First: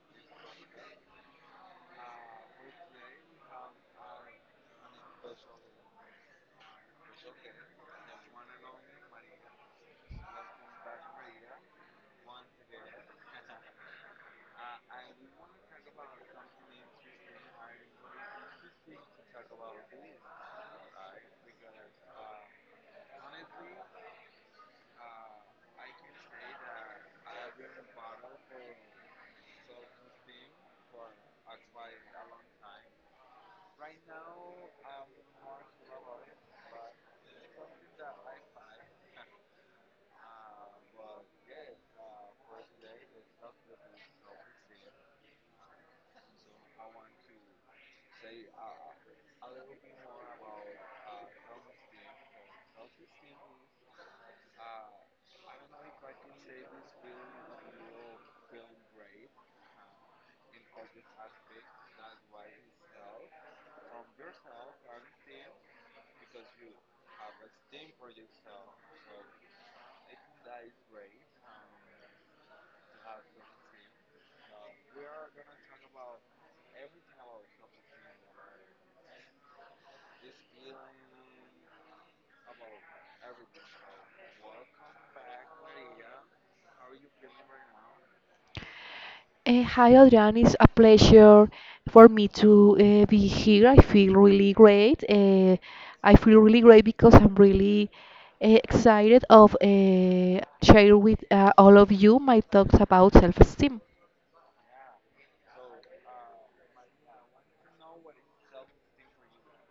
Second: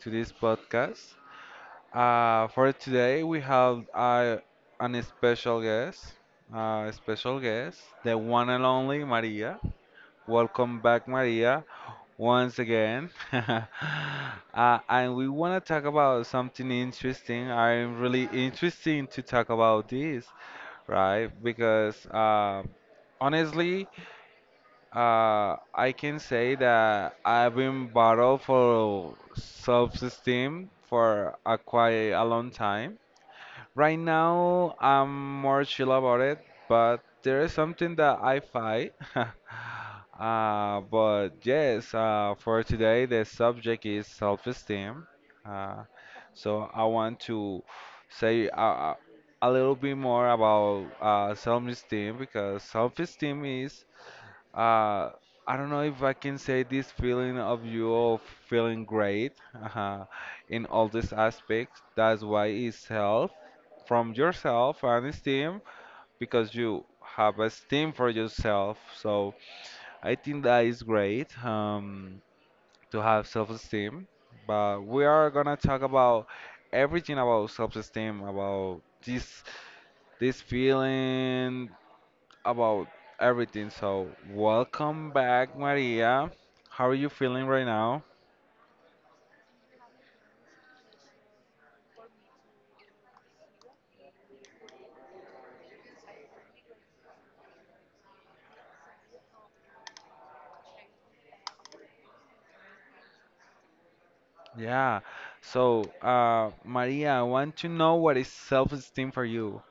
to this podcast. For today, we have an special guest, the one and only Maria. Welcome back, Maria, once again. And we want to talk about something interesting. I'm really interesting to talk about this, right? Because honestly, I can say that I've been battled for self-esteem for a quite a long time. Right now, I'm more chill about it, but there is something that I fight. But yes, for today, the subject is self-esteem. Uh, so I want to say uh, a little bit more about self-esteem because self-esteem is uh, I don't know if I can say this feeling of you all feeling great uh, in all these aspects. That's why it's health from yourself and esteem because you have esteem for yourself. So I think that is great to have self-esteem. But we are gonna talk about everything about self-esteem, about this feeling about everything. So, welcome back, Maria. How are you feeling right now? Hi Adrian, it's a pleasure for me to be here. I feel really great. I feel really great because I'm really excited of share with all of you my thoughts about self-esteem. Yeah. So, Maria, I want to know what is self-esteem for you.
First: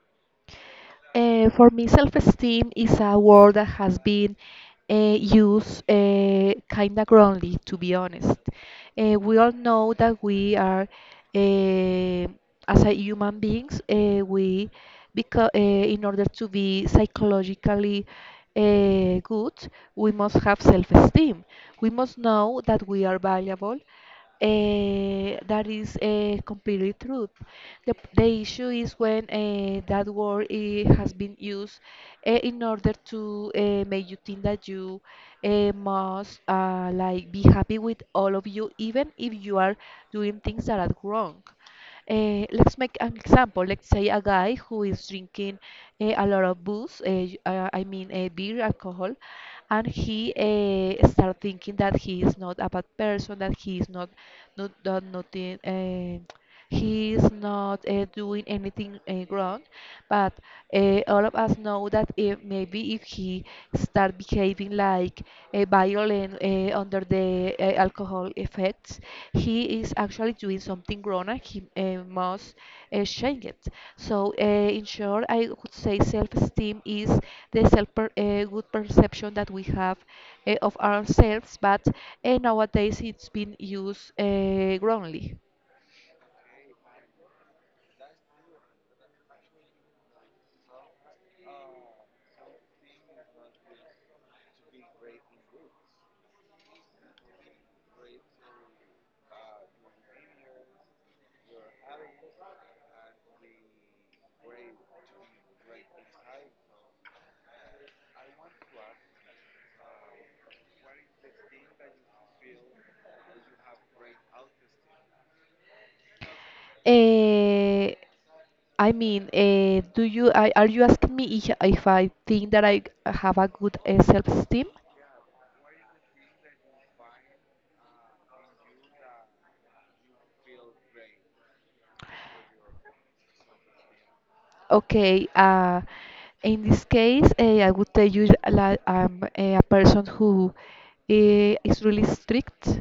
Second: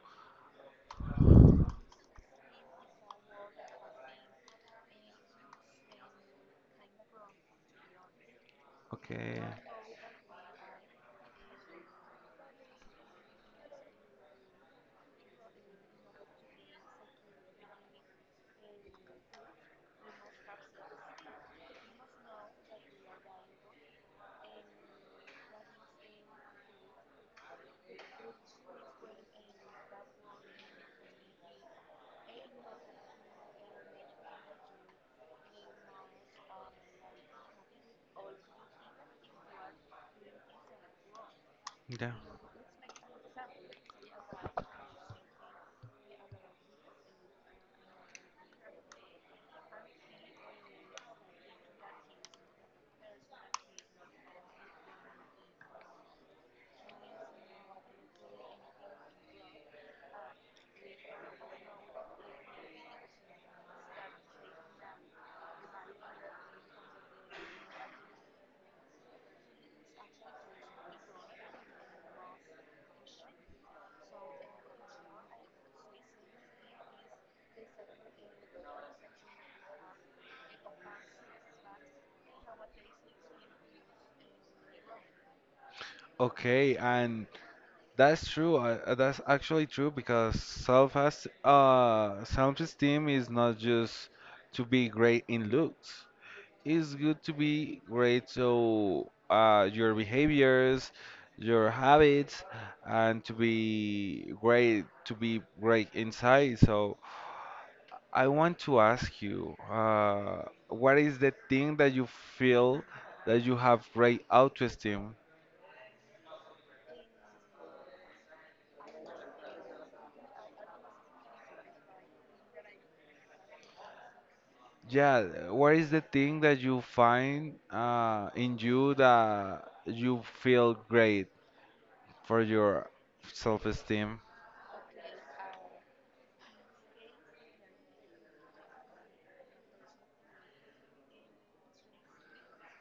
For me, self-esteem is a word that has been used kind of wrongly, to be honest. We Okay. all know that we are, uh, as a human beings, because in order to be psychologically good, we must have self-esteem. We must know that we are valuable. That is completely true. The issue is when that word has been used in order to make you think that you must like be happy with all of you, even if you are doing things that are wrong. Yeah. Let's make an example. Let's say a guy who is drinking a lot of booze, I mean beer, alcohol, and he start thinking that he is not a bad person, that he is not done nothing. He is not doing anything wrong, but all of us know that if maybe if he start behaving like violent under the alcohol effects he is actually doing something wrong, and he must change it. So in short, I would say self-esteem is the good perception that we have of ourselves, but nowadays it's been used wrongly. Okay, and that's true. That's actually true because self has self-esteem is not just to be great in looks. It's good to be great. So your behaviors, your habits, and to be great inside. So I want to ask you, what is the thing that you feel that you have great autoesteem? Uh, I mean, are you asking me if I think that I have a good self-esteem? Yeah, what is the thing that you find in you that you feel great for your self-esteem? Okay, in this case, I would tell you that I'm a person who is really strict.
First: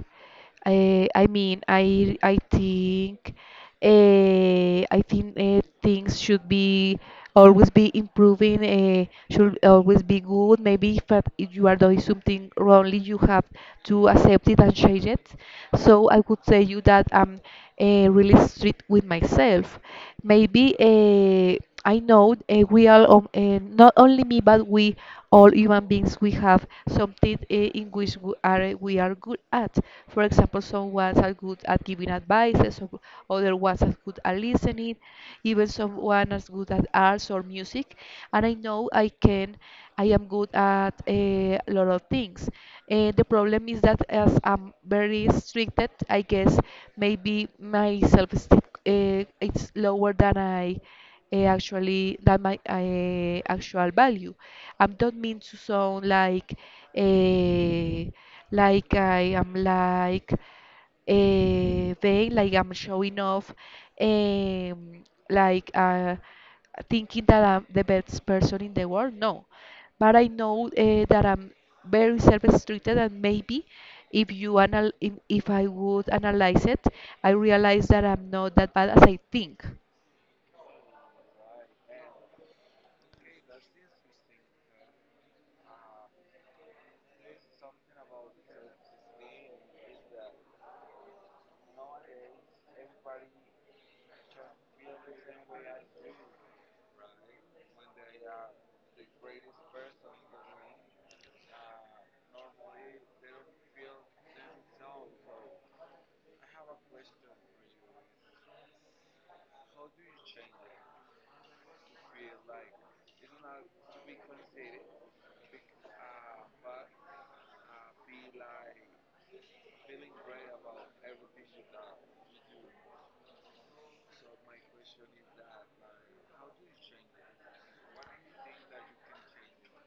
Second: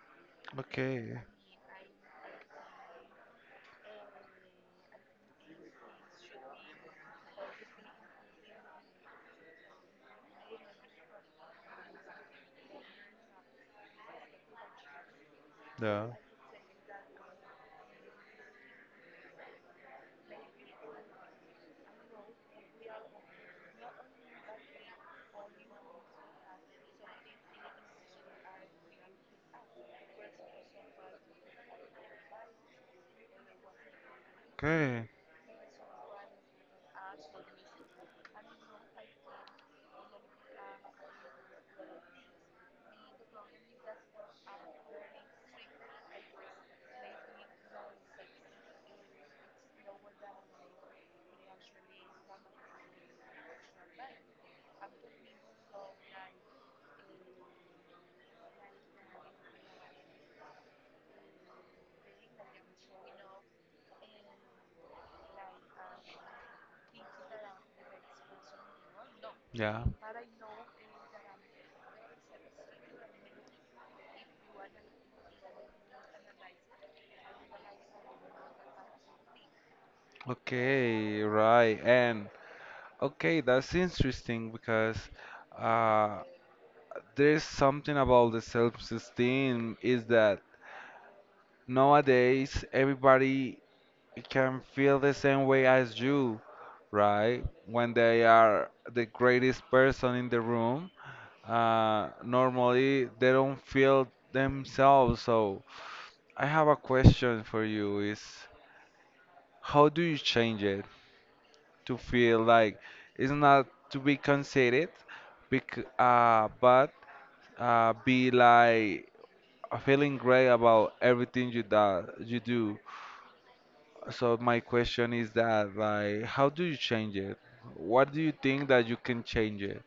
Okay. I mean, I think things should be always be improving. Should always be good. Maybe if you are doing something wrongly, you have to accept it and change it. Yeah. So I would tell you that I'm really strict with myself. Maybe. I know not only me, but we all human beings, we have something in which we are good at. For example, some ones are good at giving advices, some other ones are good at listening, Okay, even someone is good at arts or music. And I know I can, I am good at a lot of things. And the problem is that as I'm very restricted, I guess maybe my self-esteem it's lower than I actually that my actual value. I don't mean to sound uh, like I am like vain, like I'm showing off, um, like thinking that I'm the best person in the world. No, yeah. but I know that I'm very self-restricted, and maybe if I would analyze it, I realize that I'm not that bad as I think. Okay, right. And okay, that's interesting because uh, there's something about the self-esteem is that nowadays everybody can feel the same way as you, right? When they are the greatest person in the room, normally they don't feel themselves. So I have a question for you is how do you change it? To feel like it's not to be conceited, but be like feeling great about everything you do. So my question is that like, how do you change it? What do you think that you can change it?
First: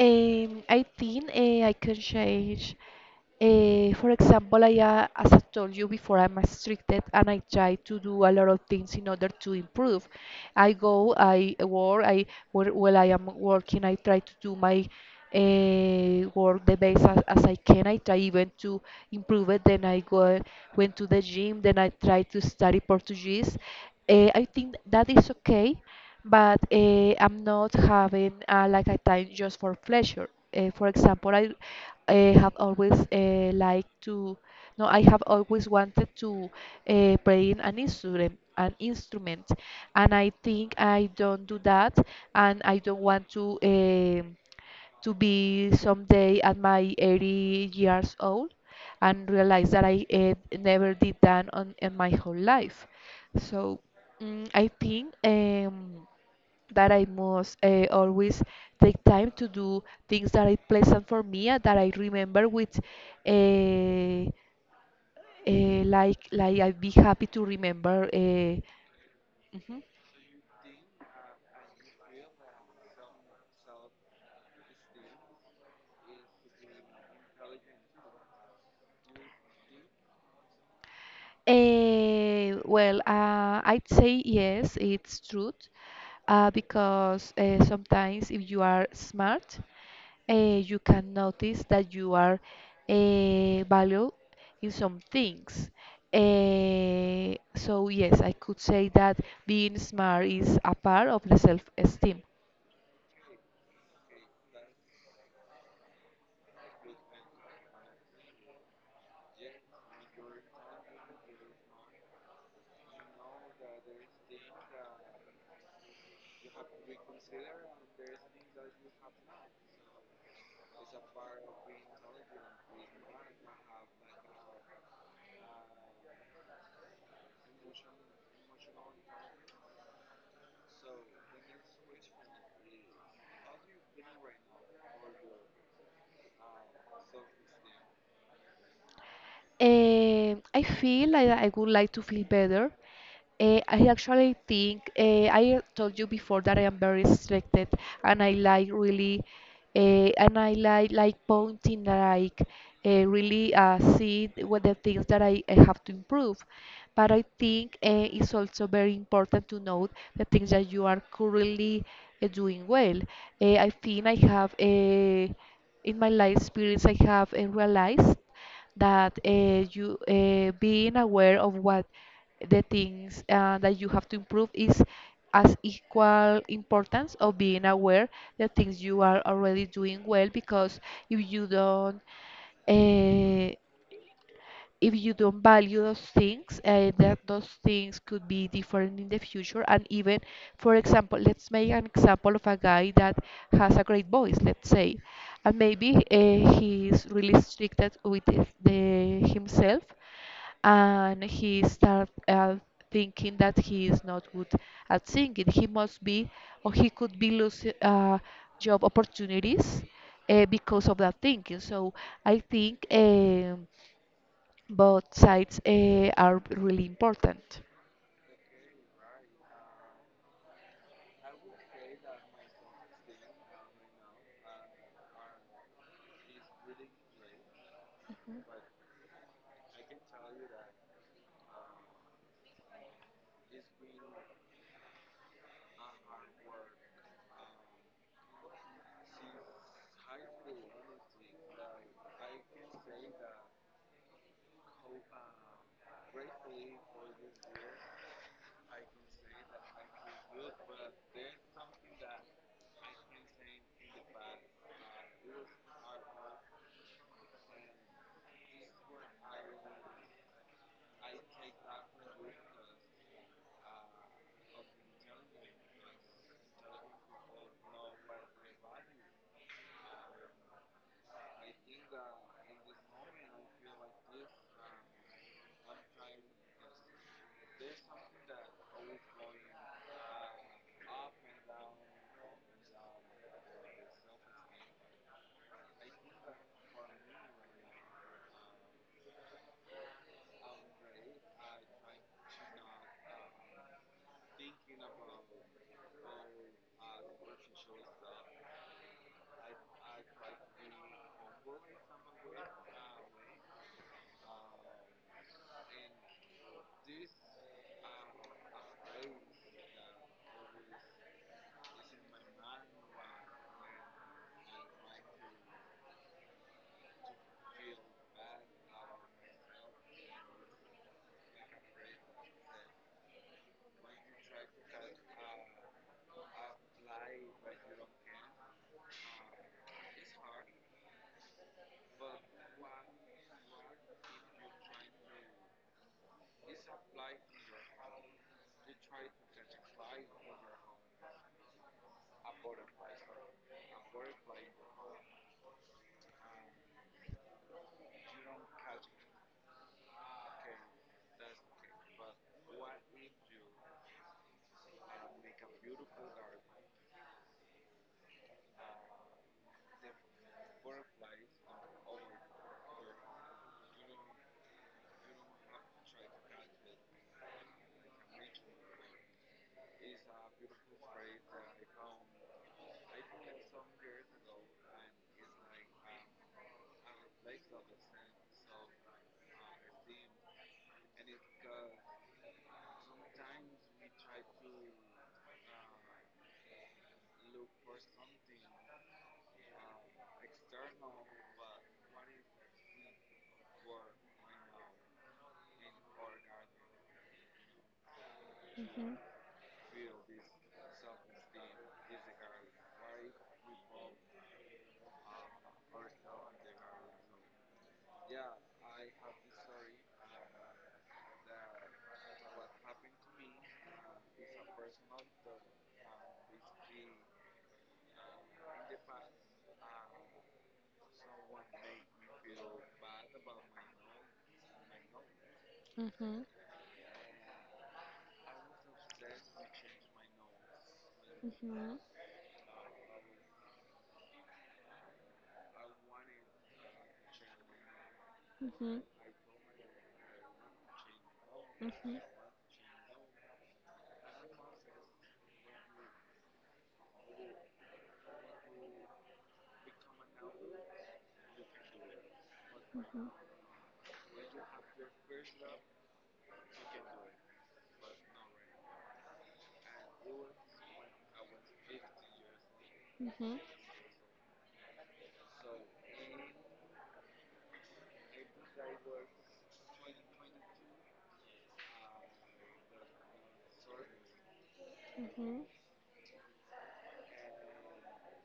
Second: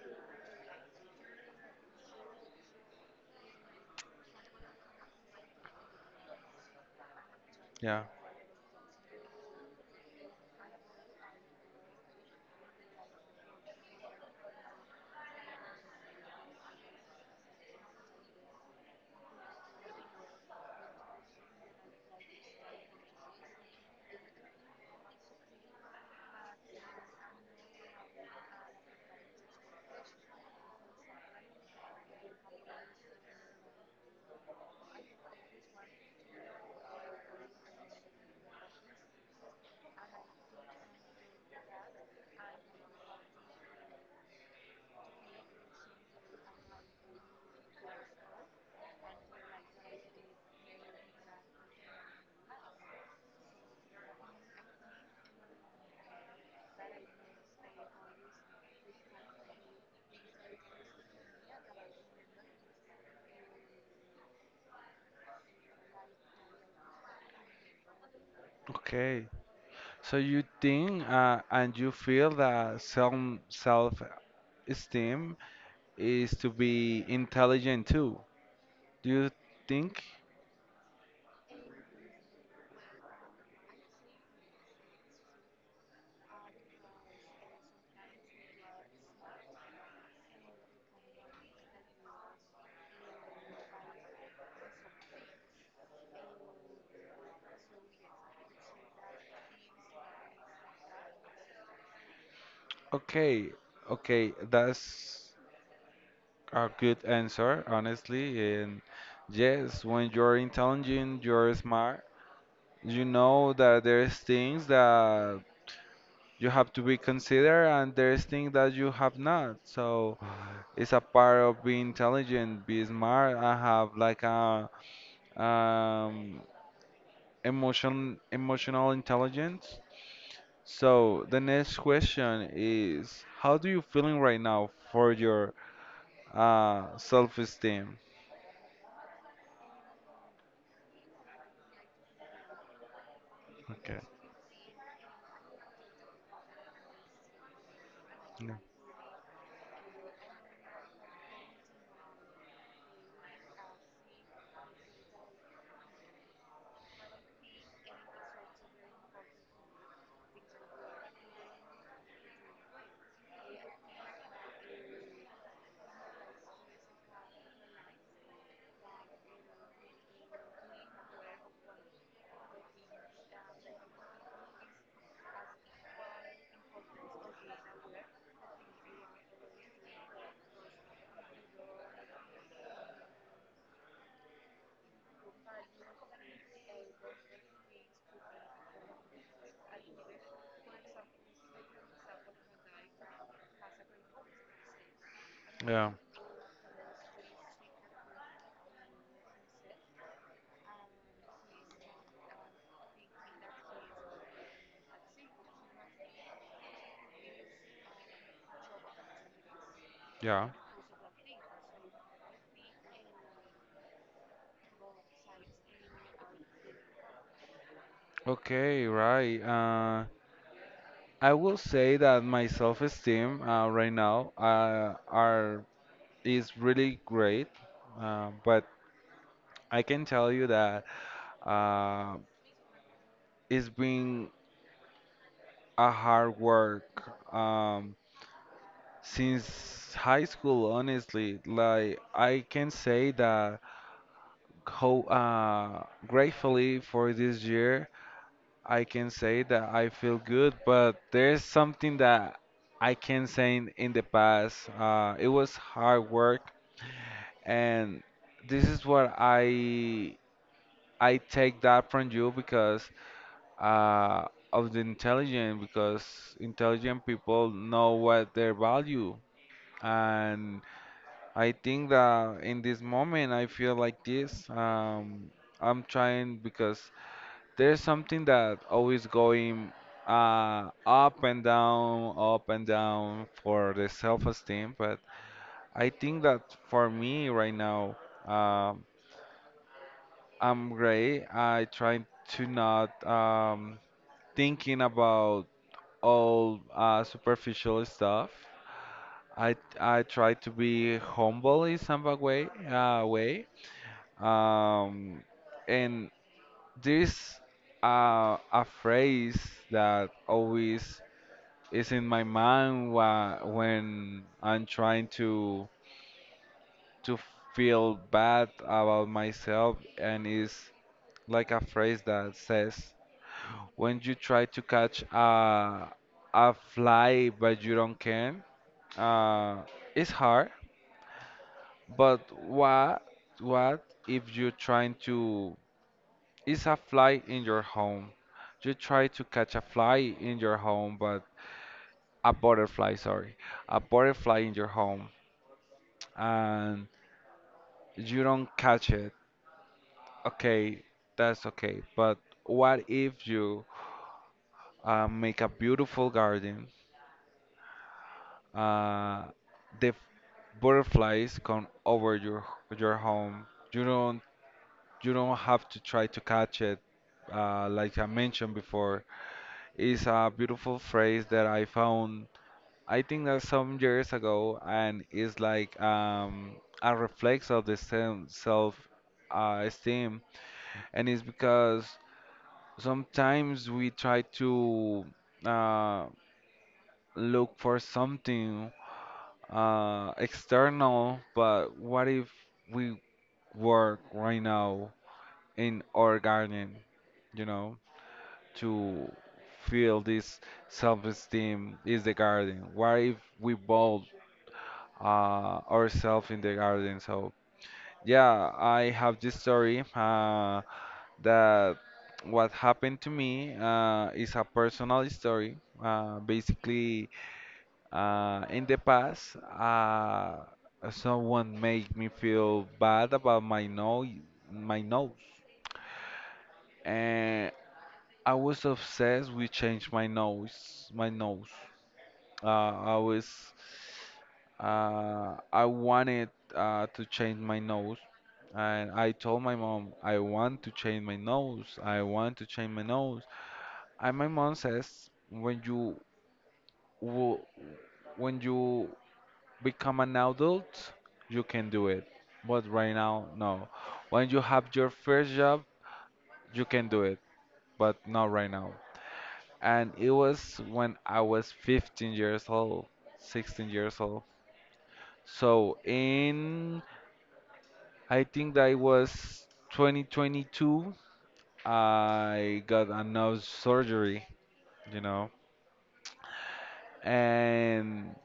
I think I can change. For example, as I told you before, I'm restricted and I try to Yeah. do a lot of things in order to improve. I go, I work, I while I am working, I try to do my work the best as I can. I try even to improve it. Then I go went to the gym. Then I try to study Portuguese. I think that is okay but I'm not having like a time just for pleasure. For example, I have always liked to, no, I have always wanted to play in an instrument, and I think I don't do that, and I don't want to be someday at my 80 years old and realize that I never did that on in my whole life. So I think. That I must always take time to do things that are pleasant for me and that I remember with uh, like I'd be happy to remember. Okay. Mhm. So you think and you feel that self-esteem is to be intelligent too. Do you think? Well, I'd say yes, it's true, because sometimes if you are smart, you can notice that you are valued in some things. So yes, I could say that being smart is a part of the self-esteem. Okay, okay, that's a good answer, honestly. And yes, when you're intelligent, you're smart. You know that there's things that you have to be considered, and there's things that you have not. So it's a part of being intelligent, be smart, and have like a um, emotion, emotional intelligence. So the next question is, how do you feeling right now for your self-esteem? I feel like I would like to feel better. I Okay. actually I told you before that I am very restricted and I Yeah. like really eh, and I like pointing like really see what the things that I have to improve. But I think it's also very important to note the things that you are currently doing well. I think I have a In my life experience I have realized that you being aware of what the things that you have to improve is as equal importance of being aware the things you are already doing well because if you don't uh, if you don't value those things, that those things could be different in the future. And even, for example, let's make an example of a guy that has a great voice, let's say, and Yeah. maybe he's really strict with himself, and he start thinking that he is not good at singing. He must be, or he could be losing job opportunities Yeah. because of that thinking. So I think. Both sides are really important. Okay, right. I will say that my self-esteem right now are is really great, but I can tell you that uh, it's been a hard work since high school. Honestly, like I can say that how gratefully for this year I can say that I feel good, but there's something that I can say in the past. It was hard work, and this is what I take that from you because uh, of the intelligent, because intelligent people know what their value, and I think that in this moment I feel like this. I'm trying because there's something that always going up and down for the self-esteem. But I think that for me right now, um, I'm great. I try to not thinking about all superficial stuff. I try to be humble in some a way, way. Um, and this a phrase that always is in my mind when I'm trying to feel bad about myself, and is like a phrase that says, "When you try to catch a fly but you don't can, uh, it's hard. But what if you're trying to? It's a fly in your home. You try to catch a fly in your home, but a butterfly, sorry, a butterfly in your home, and you don't catch it. Okay, that's okay. But what if you make a beautiful garden? Uh, the butterflies come over your home. You don't you don't have to try to catch it. Like I mentioned before, is a beautiful phrase that I found. I think that some years ago, and it's like a reflex of the same self esteem, and it's because sometimes we try to uh, look for something external, but what if we work right now in our garden, you know, to feel this self-esteem is the garden? What if we build ourselves in the garden? So yeah, I have this story. That what happened to me is a personal story. Basically, in the past, someone made me feel bad about my nose, Mhm. and I was obsessed with change my nose. Mhm. Uh, I was, I wanted to change my nose, Mhm. and I told my mom I want to change my nose. Mhm. I want to change my nose. And my mom says, when you wo- when you become an adult, you can do it. But right now, no. When you have your first job, you can do it, but not right now. And it was when I was 15 years old, Mhm. 16 years old. So in, I think that it was 2022, I got a nose surgery, you know, Mhm. and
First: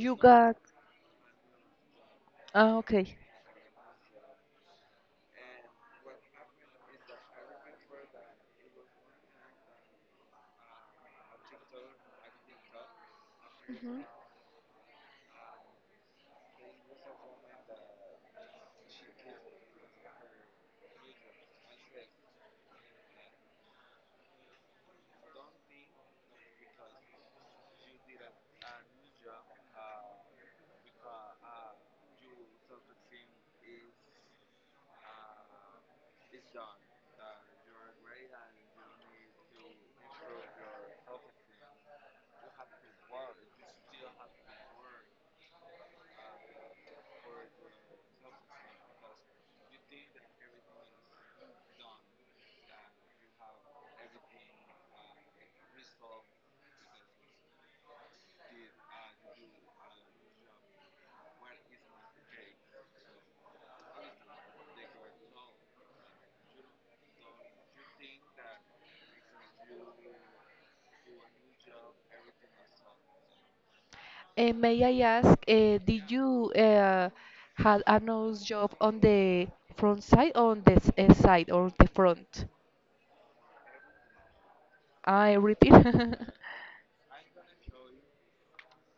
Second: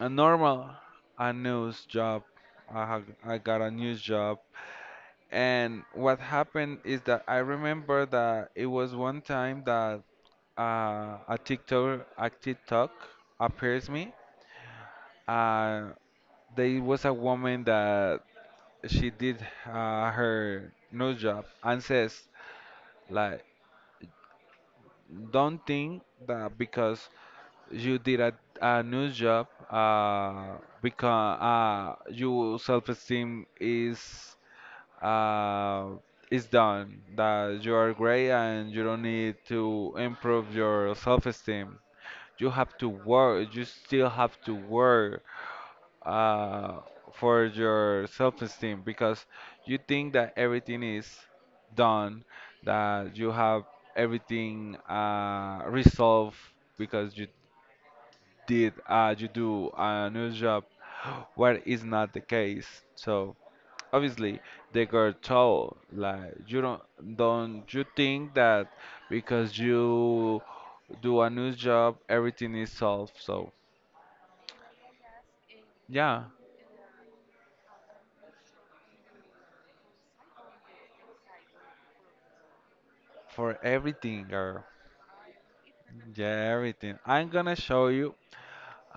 a got. normal a news job. Ah, okay. I got a news job, and what happened is that I remember that it was one time that a TikTok appears me. Uh, there was a woman that she did her nose job and says like, don't think that because you did a new job because your self-esteem uh, is done that you are great and you don't need to improve your self-esteem. You still have to work uh, for your self-esteem because you think that everything is done, that you have everything resolved because you did you do a new job, where is not the case. So obviously they got told like you don't you think that because you do a new job everything is solved. So May I ask, did yeah, you had a nose job on the front side or on the side or the front? for everything girl. I repeat. Yeah, everything, I'm gonna show you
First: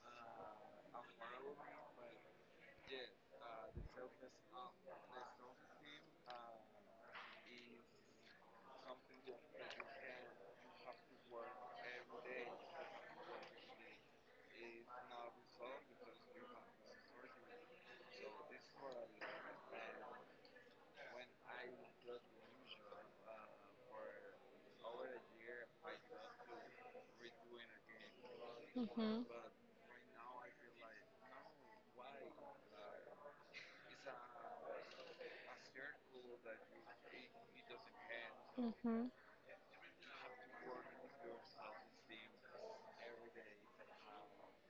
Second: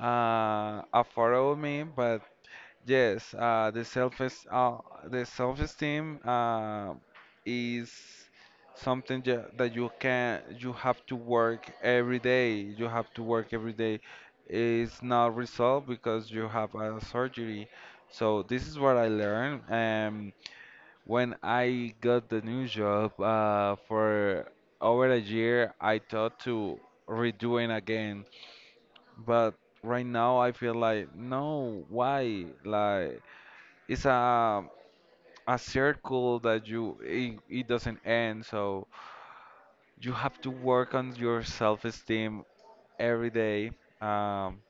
a photo of me. But yes, the self-esteem is something that you have to work every day. You have to work every day. It's not resolved because you have a surgery. So this is what I learned. When I got the new job for over a year, I thought to redoing again, Mhm. but right now I feel like no, why like it's a circle that it doesn't end. End. So Mhm. you have to work on your self-esteem every day. Um,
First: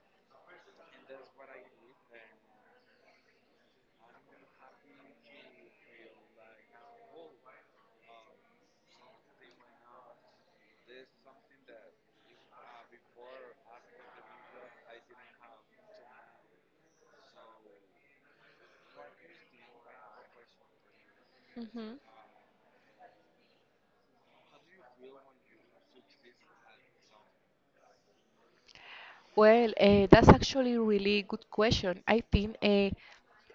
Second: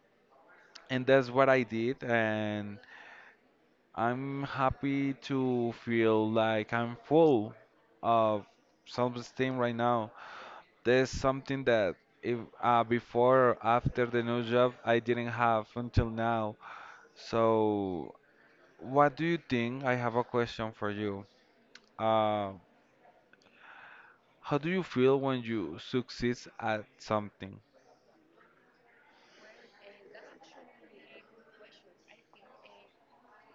and that's what I did, and I'm happy to feel like I'm full of self-esteem right now. There's something that if before or after the new job I didn't have until now. So what do you think? I have a question for you. Mhm. Um How do you feel when you succeed at something? Well, that's actually a really good question. I think uh,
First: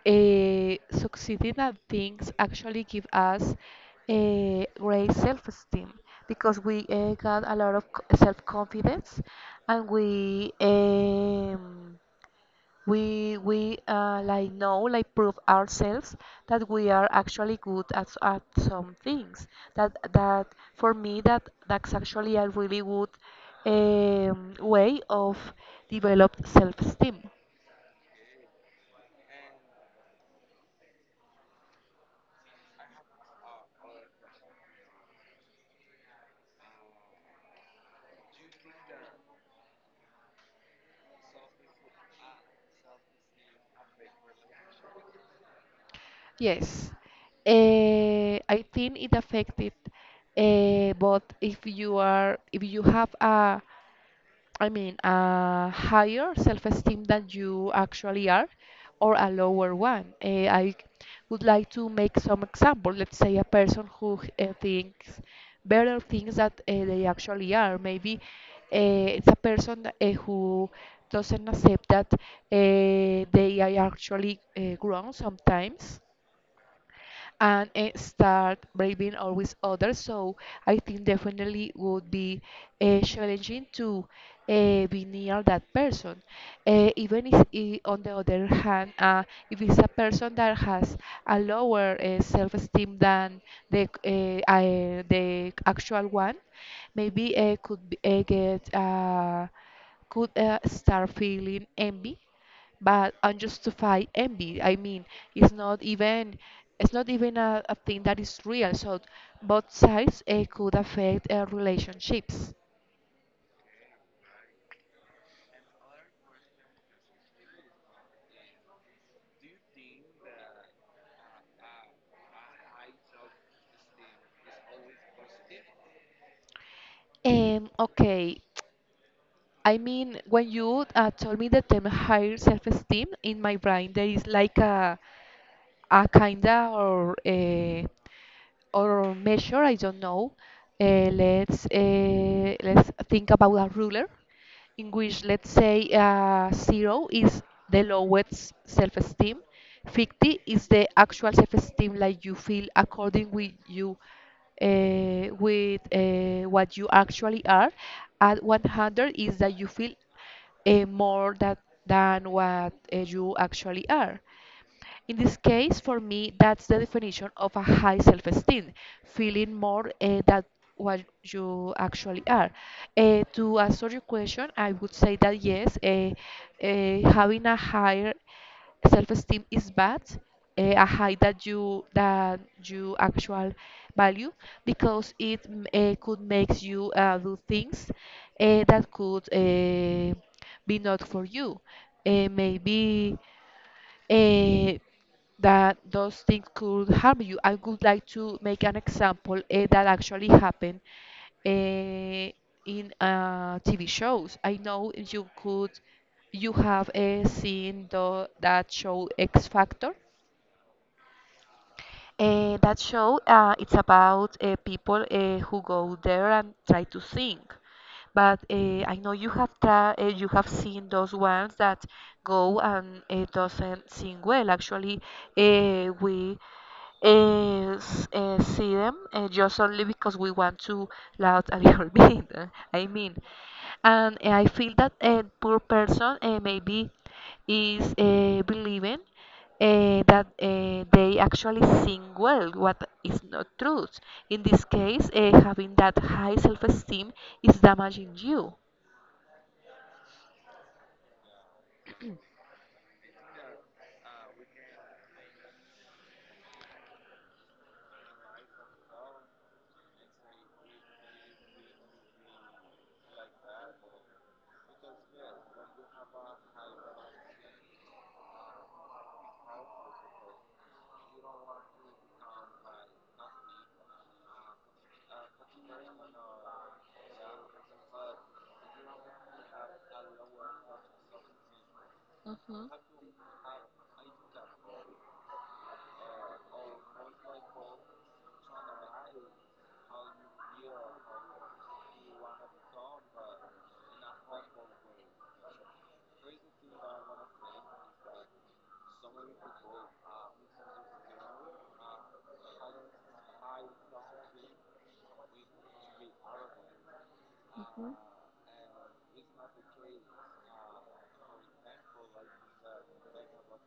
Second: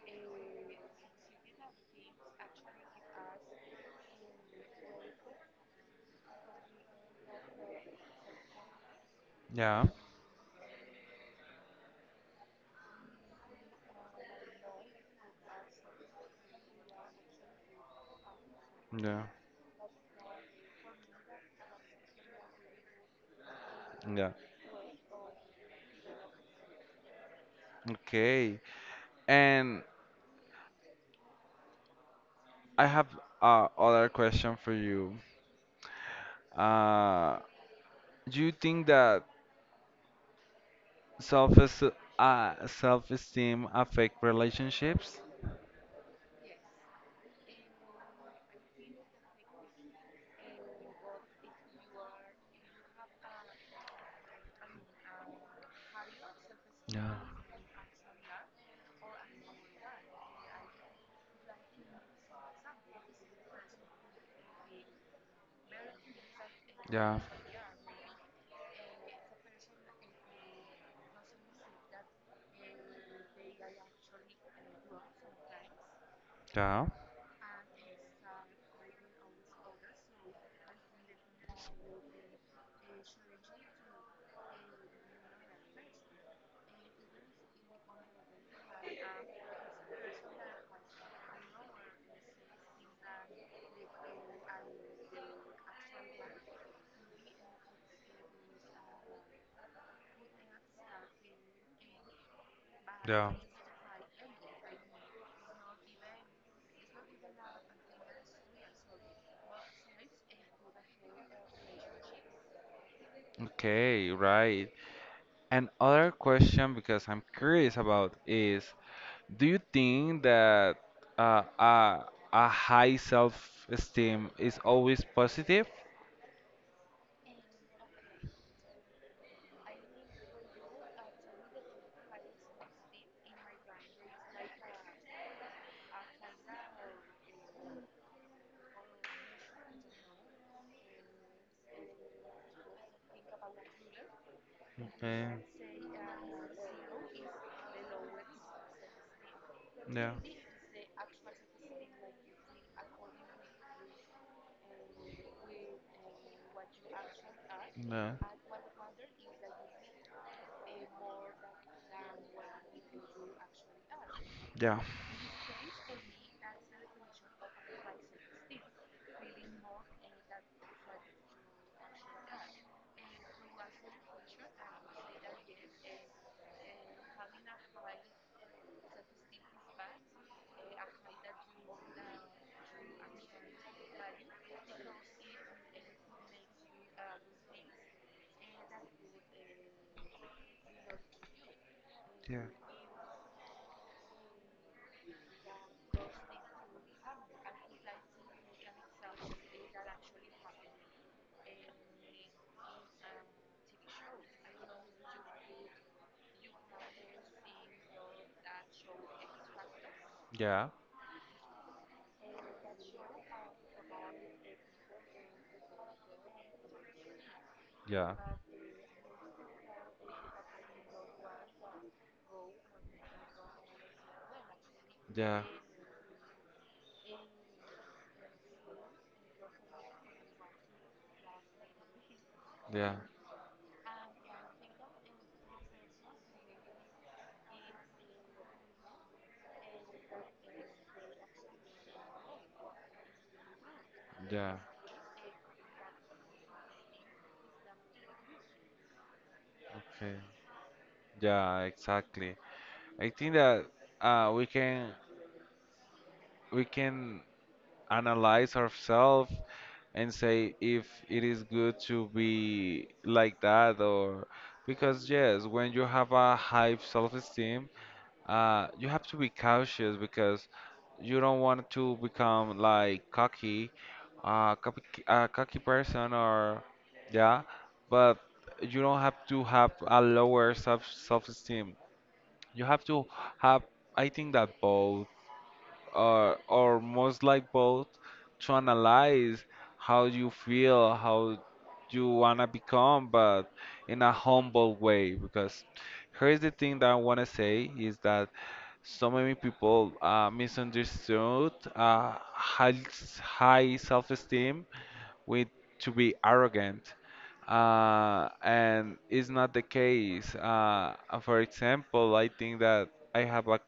uh, succeeding at things actually give us a great self-esteem because we got a lot of self-confidence, Yeah, and we like know like prove ourselves that we are actually good at some yeah. things that that for me that's actually a really good Yeah. Way of develop self-esteem. Okay. And I have other question for you. Uh, do you think that self self-esteem affect relationships? Yes. I think it affected but if you have a, I mean, a higher self-esteem Yeah, than you actually are, or a lower one. I would like to make some example. Let's say a person who thinks better things that they yeah, actually are. Maybe it's a person who doesn't accept that they are actually grown sometimes, yeah, and start braving always others. So I think definitely would be challenging to be near that person. Even if, I- on the other hand, if it's a person that has a lower self-esteem than the actual one, maybe could be, get. Could start feeling envy, but yeah. unjustified envy, I mean, it's not even it's not even a thing that is real. So both sides could affect relationships. Okay, right. And other question because I'm curious about is do you think that uh, a, a high self-esteem is always positive? Okay, I mean, when you told me the term higher self-esteem, in my brain there is like a kinda or a or measure, I don't know. Let's think about a ruler in which Okay. let's say zero is the lowest self-esteem, Yeah. 50 is the actual self-esteem like you feel according with you with what you actually are, Yeah. and 100 is that you feel more that than what you actually are. Yeah. Yeah. In this case, for me, that's the definition of a high self esteem, feeling more that what you actually are. To answer your question, I would say that yes, having a higher self esteem is bad, a high that you actual value because it could make you do things that could be not for you. Yeah. Maybe eh, that those things could harm you. I would like to make an example that actually happened eh, in TV shows. I know you could. You have seen that show X Factor. Yeah. That show, it's about people who go there and try to sing. But I know you have seen those ones that go and doesn't sing well. Actually, Yeah. We see them just only because we want to laugh a little bit. I Yeah. mean. And I feel that a poor person maybe is believing that they actually sing well, what is not true. In Yeah. this case, having that high self-esteem is damaging you. Okay. Yeah, exactly. I think that uh, we can we can analyze ourselves and say if it is good to be like that or because yes, when you have a high self-esteem, you have to be cautious because you don't want to become like cocky, uh, cocky, cocky person or yeah, but you don't have to have a lower self-esteem. You Mhm. have to have, I think that both or most like both to analyze how you feel, how you wanna become, but in a humble way. Because here's the thing that I wanna say is that so many people misunderstood high self-esteem with to be arrogant, Mhm. And it's not the case. For example, I think that I have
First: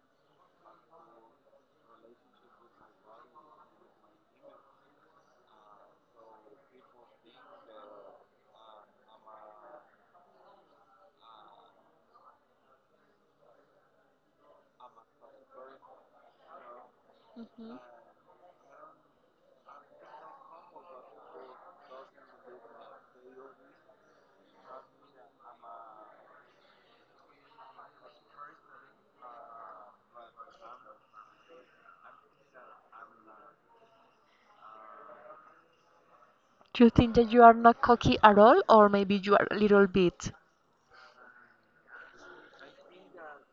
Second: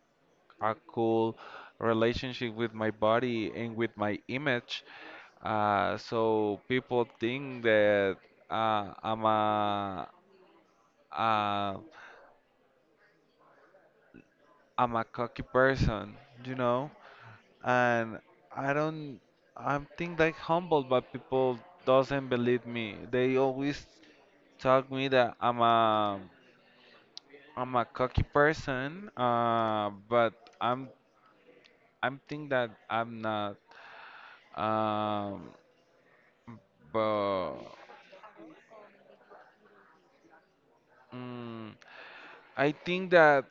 a cool relationship with my body and with my image. So people think that uh, I'm a uh, I'm a cocky person, you know, Mhm. and I don't I'm think like humble, but people doesn't believe me. They always talk me that I'm a cocky person, but I'm I'm think that I'm not. Um, Do you think that you are But not cocky at all, or maybe you are a little bit? mm, I think that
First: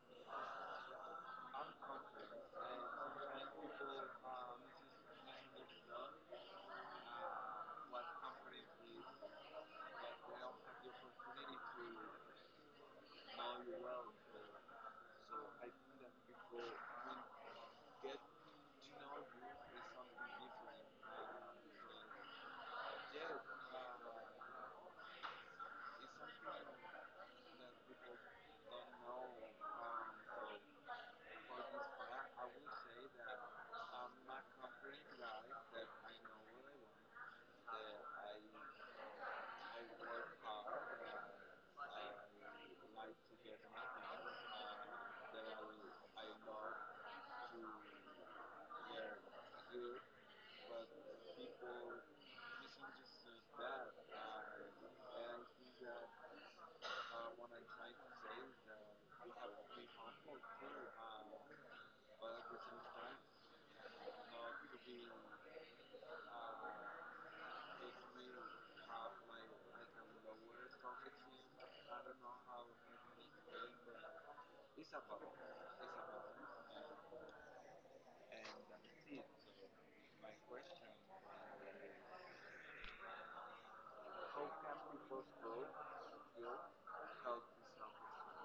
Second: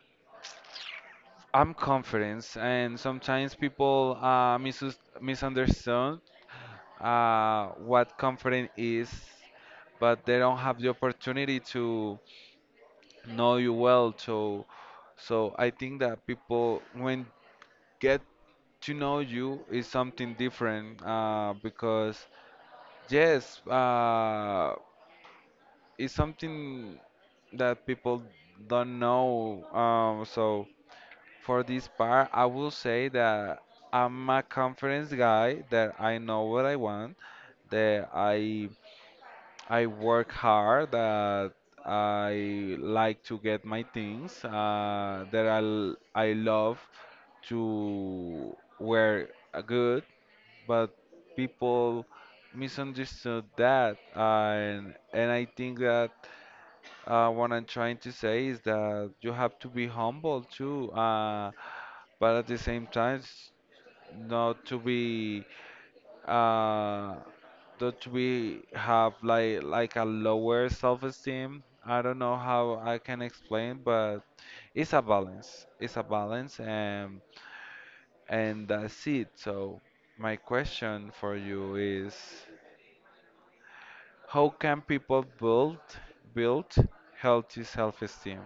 I'm confident, and sometimes people misus misunderstand what confidence is, but they don't have the opportunity to know you well. So I think that people when get to know you is something different because yes, it's something that people don't know. For this part, I will say that I'm a confidence guy, that I know what I want, that I work hard, that I like to get my things, that I love to wear a good, but people misunderstood that, and I think that what I'm trying to say is that you have to be humble too, but at the same time, not to be uh, not to be have like a lower self-esteem. I don't know how I can explain, but it's a balance. It's a balance, and that's it. So my question for you is, how can people build healthy self-esteem?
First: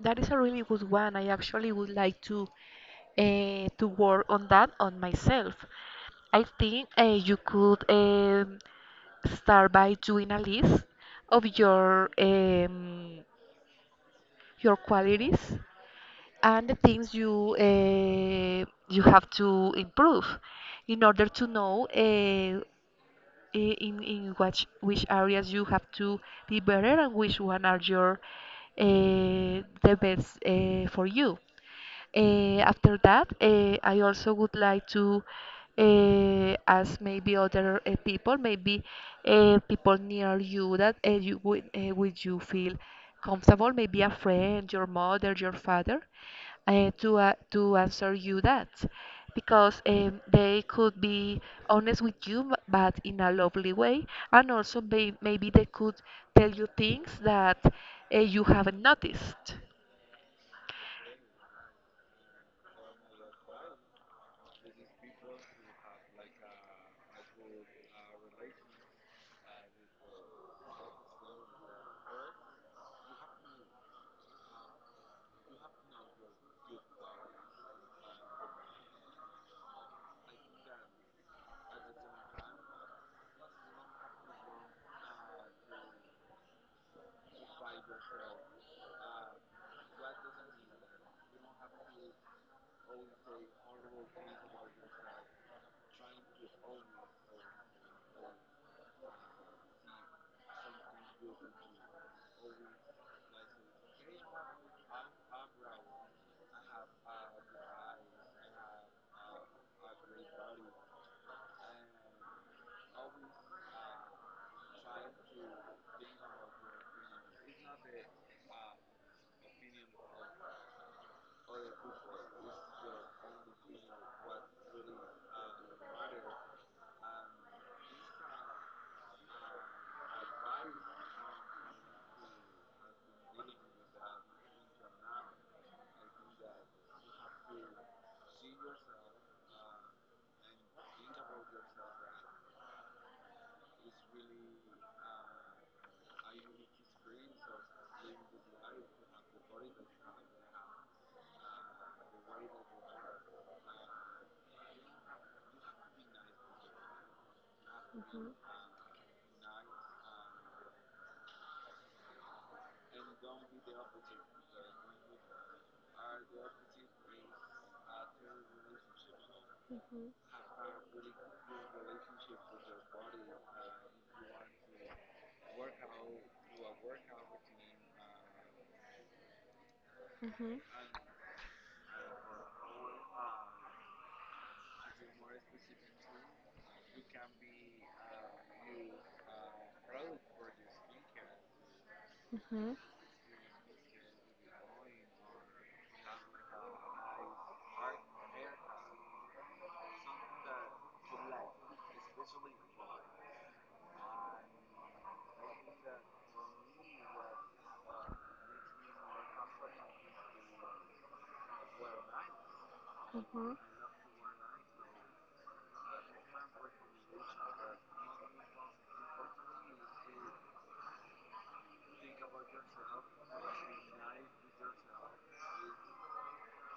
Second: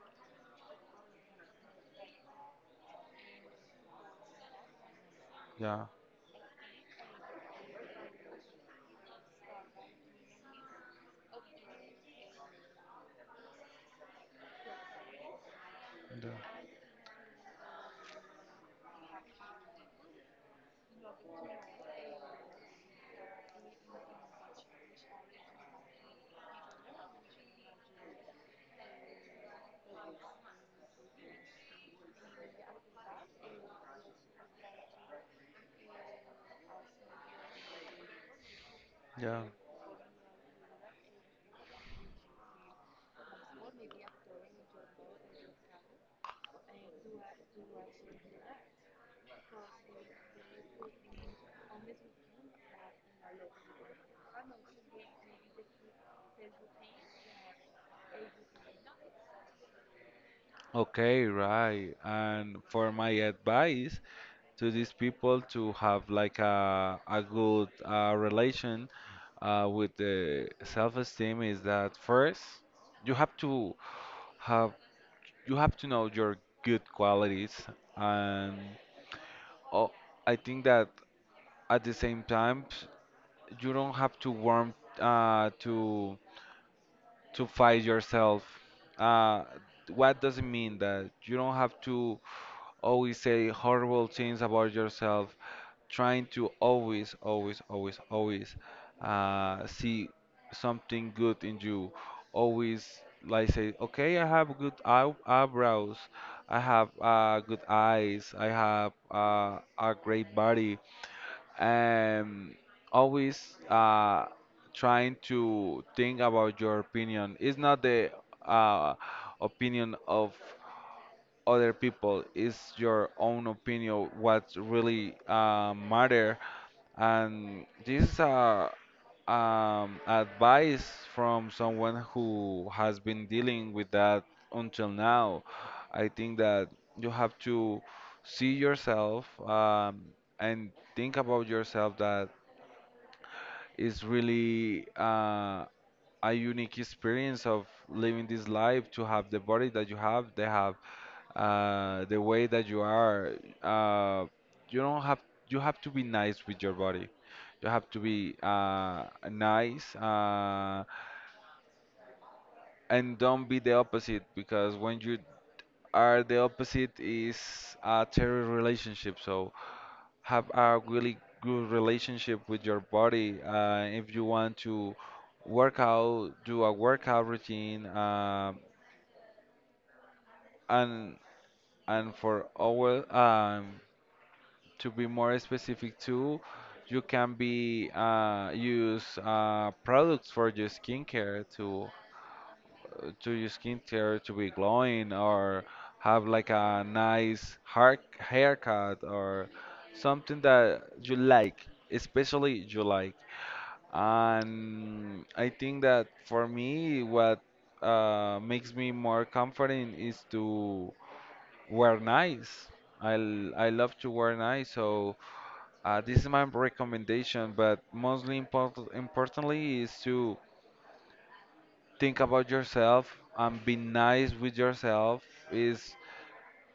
That is a really good one. I actually would like to work on that on myself. Yeah. I think you could start by doing a list of your qualities Yeah. and the things you have to improve in order to know in which areas you have to be better and which one are your the best for you. After that, I also would like to ask maybe other people, maybe Yeah. People near you that would you feel comfortable, maybe a friend, your mother, your father, to answer you that, because they could be honest with you, but in a lovely way, and also maybe they could tell you things that you haven't noticed. Okay, right. And for my advice to these people to have like a good relation with the self-esteem is that first you have to have you have to know your good qualities and oh, I think that at the same time you don't have to warm uh, to to fight yourself. Uh, what does it mean that you don't have to always say horrible things about yourself, trying to always, always, always, always see something good in you. Always like say, okay, I have good eyebrows, I have good eyes, I have a great body um, always trying to think about your opinion. It's not the uh, opinion of other people. It's your own opinion. What really matter. And this is a advice from someone who has been dealing with that until now. I think that you have to see yourself and think about yourself that it's really a unique experience of living this life to have the body that you have, they have the way that you are. Uh, you don't have you have to be nice with your body. You have to be nice and don't be the opposite because when you are the opposite is a terrible relationship. So have a really good relationship with your body. If you want to work out, do a workout routine, Mhm. and and for our to be more specific too, you can be use products for your skincare Mhm. to your skincare to be glowing or have like a nice haircut or something that you like, especially you like. And I think that for me, what makes me more comforting is to wear nice. I, l- Mhm. I love to wear nice, so this is my recommendation. But importantly is to think about yourself and be nice with yourself. Is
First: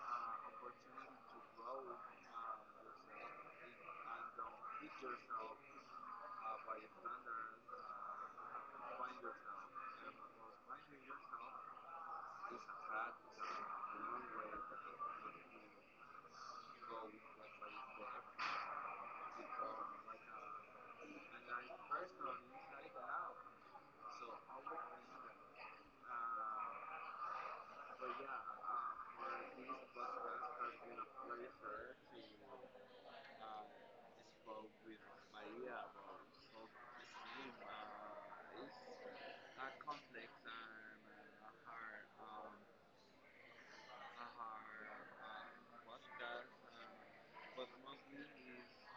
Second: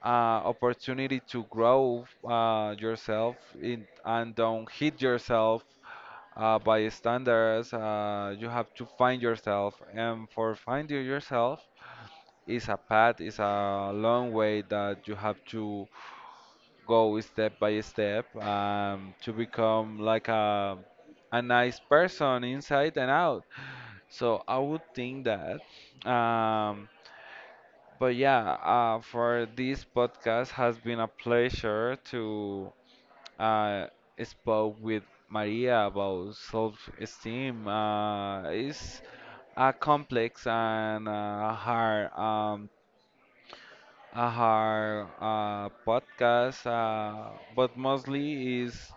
uh, opportunity to grow yourself in, and don't hit yourself by standards. You have to find yourself, and for finding yourself is a path, is a long way that you have to go step by step to become like a nice person inside and out. So I would think that. Um, but yeah, for this podcast has been a pleasure to uh, spoke with Maria about self-esteem. It's a complex and a hard podcast, but mostly is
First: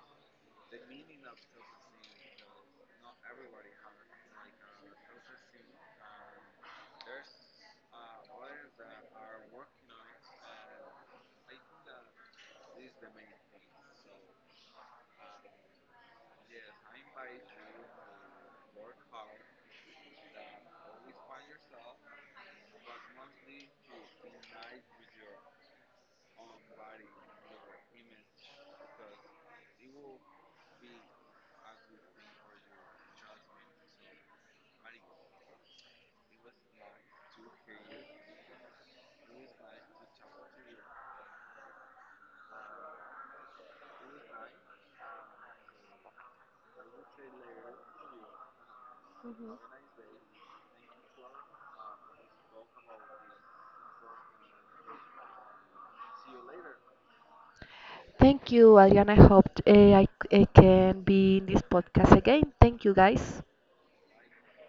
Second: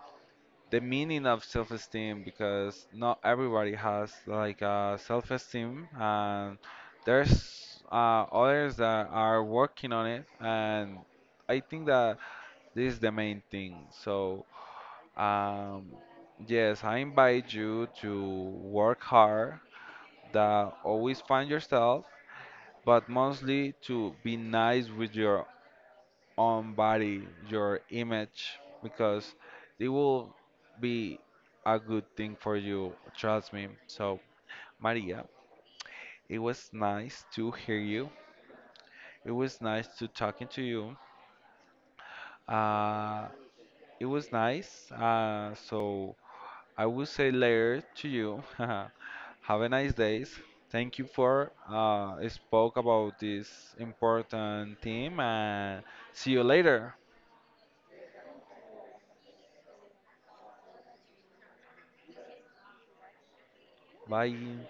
the meaning of self-esteem because not everybody has like self-esteem, and there's others that are working on it, and I think that this is the main thing. Um, yes, I invite you to work hard, that always find yourself, but mostly to be nice with your own body, your image, because it will be a good thing for you, trust me. So, Maria, it was nice to hear you. It was nice to talking to you. Uh, it was nice. So I will say later to you. Have a nice days. Thank you for spoke about this important theme and see you later. Thank you, Adriana. I hope I can be in this podcast again. Thank you, guys. Bye.